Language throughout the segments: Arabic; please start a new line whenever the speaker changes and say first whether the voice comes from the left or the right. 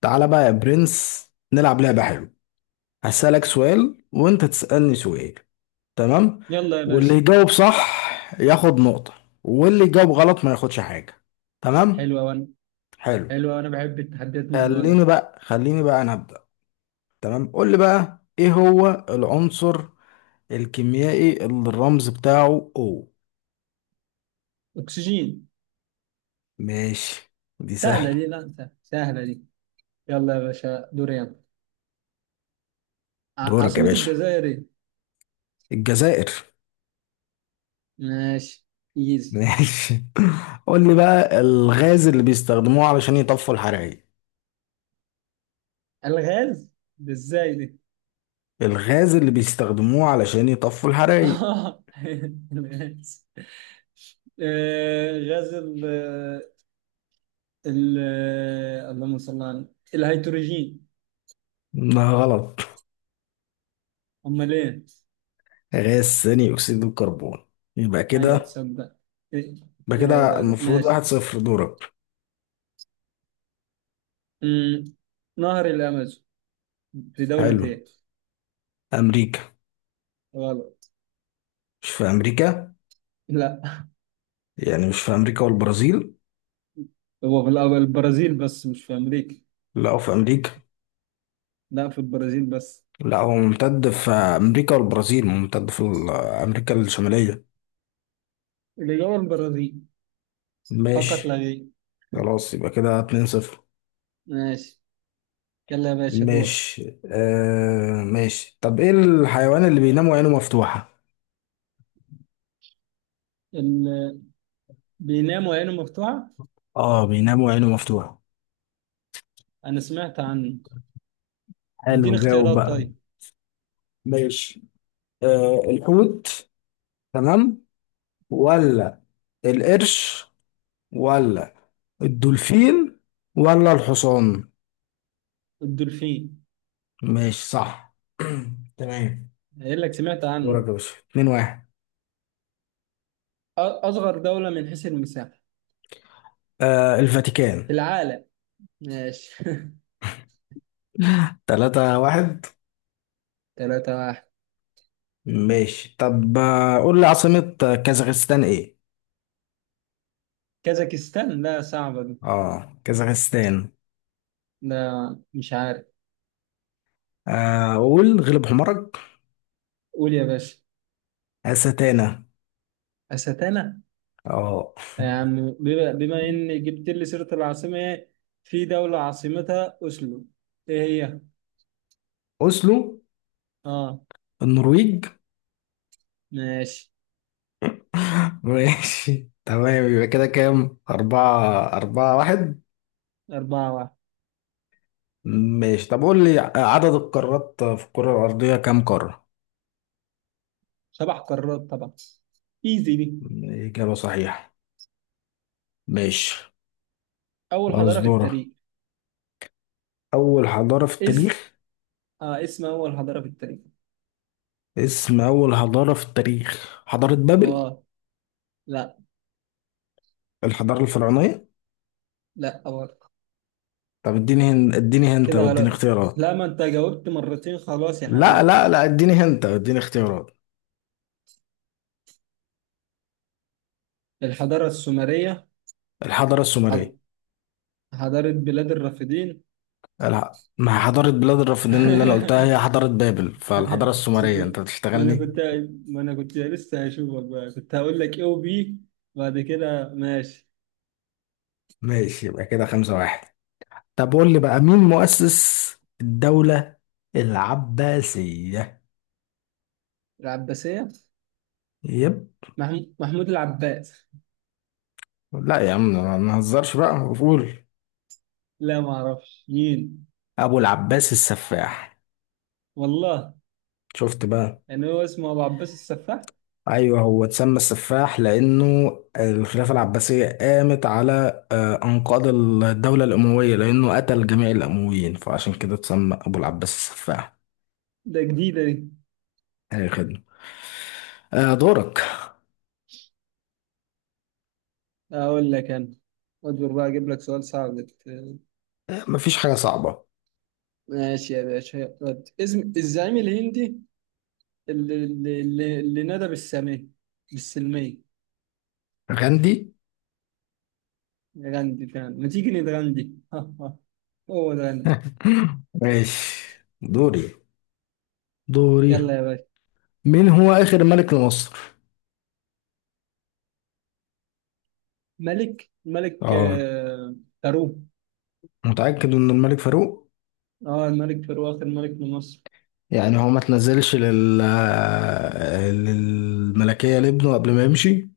left: تعالى بقى يا برنس، نلعب لعبة حلوة. هسألك سؤال وانت تسألني سؤال. تمام.
right: يلا يا
left: واللي
right: باشا.
left: يجاوب صح ياخد نقطة، واللي يجاوب غلط ما ياخدش حاجة. تمام.
right: حلوة وانا
left: حلو.
right: حلوة وانا بحب التحديات من النوع ده.
left: خليني بقى انا أبدأ. تمام، قول لي بقى ايه هو العنصر الكيميائي اللي الرمز بتاعه O؟
right: اكسجين.
left: ماشي، دي
right: سهلة دي،
left: سهلة.
right: لا سهلة، سهلة دي. يلا يا باشا، دوري يلا.
left: دورك يا
right: عاصمة
left: باشا.
right: الجزائر ايه؟
left: الجزائر.
right: ماشي. ايزي.
left: ماشي. قول لي بقى الغاز اللي بيستخدموه علشان يطفوا الحرائق.
right: الغاز ده ازاي دي؟
left: الغاز اللي بيستخدموه علشان يطفوا الحرايق.
right: اه، الغاز. غاز ال اللهم صل على النبي. الهيدروجين.
left: ده غلط.
right: امال ايه؟
left: غاز ثاني أكسيد الكربون. يبقى
right: ايوه،
left: كده.
right: تصدق ايه.
left: يبقى
right: إيه
left: كده
right: الغباء ده.
left: المفروض
right: ماشي.
left: 1-0. دورك.
right: أمم، نهر الامازون في دولة
left: حلو.
right: ايه؟
left: أمريكا.
right: غلط.
left: مش في أمريكا.
right: لا،
left: يعني مش في أمريكا والبرازيل؟
right: هو في الأول البرازيل بس مش في أمريكا.
left: لا، هو في أمريكا.
right: لا، في البرازيل بس.
left: لا، هو ممتد في أمريكا والبرازيل، ممتد أمريكا الشمالية.
right: الإجابة البرازيل فقط لا
left: ماشي.
right: غير.
left: خلاص، يبقى كده 2-0.
right: ماشي. يلا يا باشا، دور.
left: ماشي. ماشي، طب ايه الحيوان اللي بينام وعينه مفتوحة؟
right: اللي بينام وعينه مفتوحة.
left: اه، بينام وعينه مفتوحة.
right: أنا سمعت عنه. اديني
left: حلو، جاوب
right: اختيارات
left: بقى.
right: طيب.
left: ماشي. الحوت. تمام. ولا القرش؟ ولا الدولفين؟ ولا الحصان؟
right: الدولفين.
left: ماشي، صح. تمام.
right: قايل لك سمعت عنه.
left: دورك يا باشا، 2-1.
right: أصغر دولة من حيث المساحة
left: الفاتيكان.
right: في العالم. ماشي.
left: 3-1.
right: 3-1.
left: ماشي، طب قول لي عاصمة كازاخستان ايه؟
right: كازاكستان، لا صعبة دي.
left: اه كازاخستان.
right: لا مش عارف.
left: قول، غلب حمارك.
right: قول يا باشا.
left: أستانا.
right: أستانا.
left: اه.
right: يعني بما إن جبت لي سيرة العاصمة، إيه؟ في دولة عاصمتها أوسلو، إيه هي؟
left: اوسلو.
right: آه.
left: النرويج.
right: ماشي.
left: ماشي. تمام، يبقى كده كام، أربعة، 4-1.
right: 4-1.
left: ماشي، طب قول لي عدد القارات في الكرة الأرضية كام قارة؟
right: 7 قارات طبعا. إيزي دي.
left: إجابة صحيحة. ماشي.
right: أول
left: خلاص،
right: حضارة في
left: دورة.
right: التاريخ.
left: أول حضارة في
right: اسم
left: التاريخ.
right: اسم أول حضارة في التاريخ.
left: اسم أول حضارة في التاريخ حضارة بابل.
right: آه. لا.
left: الحضارة الفرعونية.
right: لا برضه.
left: طب اديني اديني هنت
right: كده
left: أو اديني
right: غلط.
left: اختيارات.
right: لا، ما أنت جاوبت مرتين خلاص يا
left: لا
right: حبيبي.
left: لا لا، اديني هنت أو اديني اختيارات.
right: الحضارة السومرية.
left: الحضارة السومرية.
right: حض- حضارة بلاد الرافدين.
left: ما حضارة بلاد الرافدين اللي أنا قلتها هي حضارة بابل، فالحضارة السومرية أنت
right: ما انا
left: بتشتغلني.
right: كنت ما انا كنت لسه هشوفك بقى، كنت هقول لك ايه وبي بعد كده. ماشي.
left: ماشي، يبقى كده 5-1. طب قول لي بقى مين مؤسس الدولة العباسية؟
right: العباسية.
left: يب
right: محمود العباس.
left: لا يا عم، ما نهزرش بقى. قول.
right: لا ما اعرفش مين.
left: أبو العباس السفاح.
right: والله.
left: شفت بقى؟
right: يعني هو اسمه ابو عباس السفاح.
left: أيوه، هو اتسمى السفاح لأنه الخلافة العباسية قامت على أنقاض الدولة الأموية، لأنه قتل جميع الأمويين فعشان كده اتسمى أبو العباس السفاح.
right: ده جديدة دي.
left: أي خدمة. دورك.
right: اقول لك انا. اصبر بقى، اجيب لك سؤال صعب
left: مفيش حاجة صعبة.
right: ماشي يا باشا. ود. اسم الزعيم الهندي اللي نادى بالسامية، بالسلمية.
left: غاندي.
right: غاندي، فعلا ما تيجي نتغندي. هو ده غاندي.
left: ماشي. دوري، دوري.
right: يلا يا باشا.
left: مين هو آخر ملك لمصر؟
right: ملك ملك
left: اه.
right: آه، فاروق.
left: متأكد إن الملك فاروق؟
right: اه، الملك فاروق اخر ملك لمصر.
left: يعني هو ما تنزلش للملكية لابنه قبل ما يمشي؟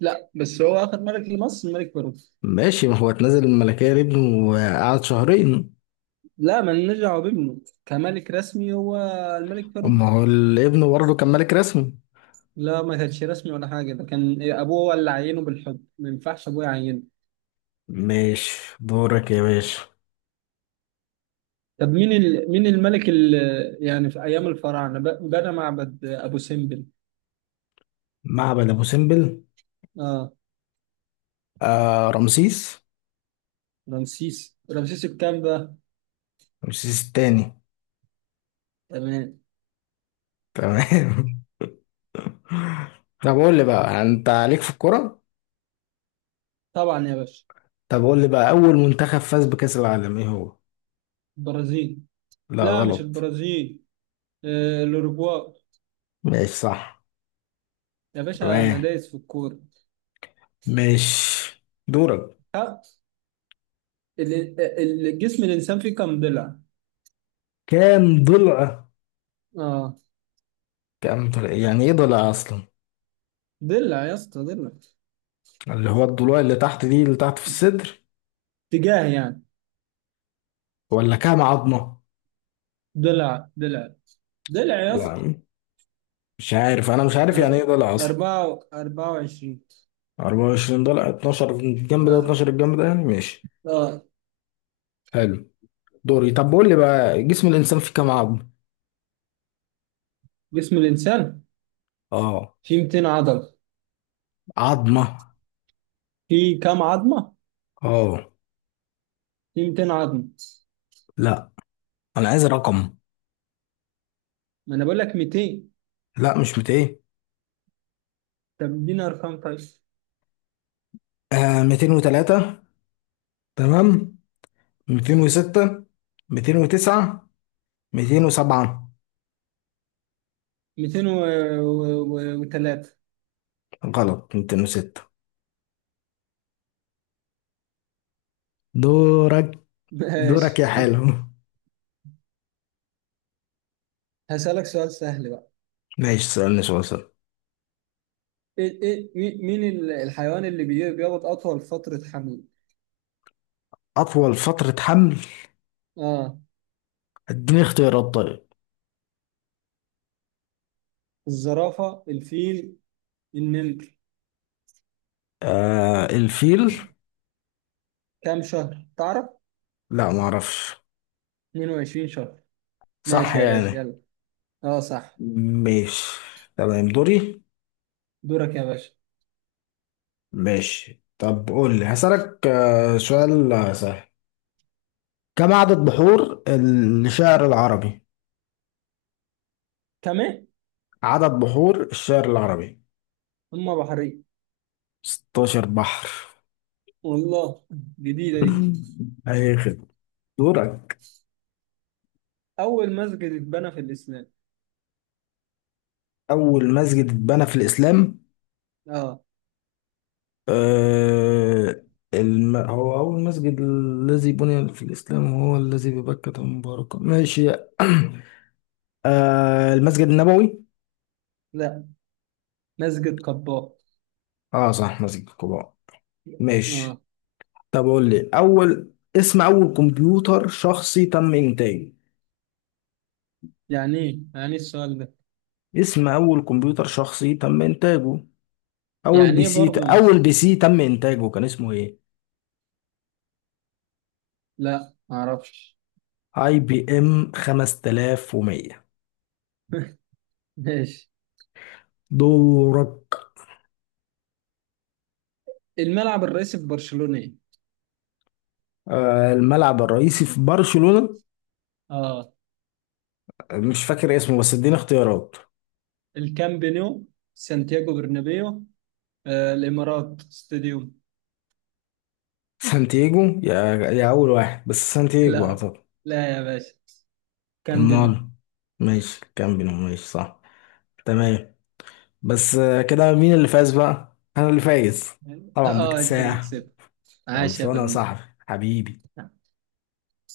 right: لا، بس هو اخر ملك لمصر الملك فاروق.
left: ماشي، ما هو اتنزل الملكية لابنه وقعد شهرين.
right: لا، ما نرجع بابنه كملك رسمي، هو الملك فاروق.
left: أما هو الابن برضه كان ملك رسمي.
right: لا، ما كانش رسمي ولا حاجه، ده كان ابوه هو اللي عينه بالحب، ما ينفعش ابوه يعينه.
left: ماشي، دورك يا باشا.
right: طب مين ال... مين الملك اللي يعني في ايام الفراعنه بنى معبد ابو سمبل؟
left: معبد أبو سمبل.
right: اه.
left: رمسيس.
right: رمسيس الكام بقى؟
left: رمسيس التاني.
right: تمام.
left: تمام. طب قول لي بقى أنت عليك في الكرة.
right: طبعا يا باشا.
left: طب قول لي بقى أول منتخب فاز بكأس العالم إيه هو؟
right: البرازيل.
left: لا،
right: لا، مش
left: غلط.
right: البرازيل. الاوروغواي.
left: ماشي، صح.
right: يا باشا انا
left: تمام.
right: دايس في الكوره.
left: ماشي، دورك.
right: ها. ال- الجسم الانسان فيه كم ضلع؟
left: كام ضلع؟
right: اه.
left: كام ضلع؟ يعني ايه ضلع اصلا؟
right: ضلع يا اسطى، ضلع.
left: اللي هو الضلوع اللي تحت دي، اللي تحت في الصدر.
right: اتجاه يعني.
left: ولا كام عظمة؟
right: ضلع، ضلع، ضلع يا اسطى.
left: لا، مش عارف، انا مش عارف يعني ايه
right: أر-
left: ضلع اصلا.
right: 24.
left: 24 ضلع، 12 الجنب ده
right: آه.
left: و12 الجنب ده، يعني ماشي.
right: آه.
left: حلو. دوري، طب قول لي بقى جسم الانسان فيه كام عظمة؟
right: جسم الإنسان
left: اه.
right: فيه 200 عضلة.
left: عظمة.
right: فيه كام عظمة؟
left: اه.
right: فيه 200 عظمة.
left: لا، انا عايز رقم.
right: ما أنا بقول لك 200.
left: لا، مش 200.
right: طب اديني أرقام طيب.
left: 203. تمام. 206. 209. 207.
right: 203.
left: غلط. 206. دورك. دورك
right: ماشي.
left: يا حلو.
right: هسألك سؤال سهل بقى.
left: ماشي، سألني سؤال سهل.
right: ايه ايه مين الحيوان اللي بيقعد اطول فترة حمل؟
left: أطول فترة حمل؟
right: اه،
left: اديني اختيارات طيب.
right: الزرافة، الفيل، النمر.
left: الفيل.
right: كام شهر تعرف؟
left: لا، ما اعرفش.
right: 22 شهر.
left: صح
right: ماشي يا باشا،
left: يعني؟
right: يلا. اه صح.
left: ماشي. تمام، دوري.
right: دورك يا باشا.
left: ماشي، طب قول لي هسألك سؤال سهل. كم عدد بحور الشعر العربي؟
right: كمان.
left: عدد بحور الشعر العربي.
right: هما بحرين.
left: 16 بحر.
right: والله، جديدة دي.
left: اي خدمة. دورك.
right: اول مسجد اتبنى في الاسلام.
left: اول مسجد اتبنى في الاسلام.
right: اه.
left: آه هو اول مسجد الذي بني في الاسلام هو الذي ببكة مباركة، ماشي. المسجد النبوي.
right: لا. مسجد قباء.
left: اه، صح، مسجد قباء. ماشي.
right: اه.
left: طب قول لي اول، اسم اول كمبيوتر شخصي تم انتاجه.
right: يعني ايه يعني إيه السؤال ده.
left: اسم اول كمبيوتر شخصي تم انتاجه.
right: يعني ايه برضه
left: اول بي سي تم انتاجه كان اسمه ايه؟
right: لا معرفش.
left: اي بي ام 5100.
right: ماشي.
left: دورك.
right: الملعب الرئيسي في برشلونة ايه؟
left: الملعب الرئيسي في برشلونة.
right: اه،
left: مش فاكر اسمه، بس اديني اختيارات.
right: الكامب نو، سانتياغو برنابيو، الامارات ستاديوم.
left: سانتياجو، يا اول واحد، بس سانتياجو
right: لا،
left: اعتقد.
right: لا يا باشا. كامب نو.
left: امال. ماشي، كامبينو، ماشي، صح. تمام. بس كده مين اللي فاز بقى؟ انا اللي فايز،
right: اه،
left: طبعا،
right: آه، انت اللي
left: باكتساح.
right: كسبت. عاش يا
left: خلصانه يا
right: فنان.
left: صاحبي. حبيبي.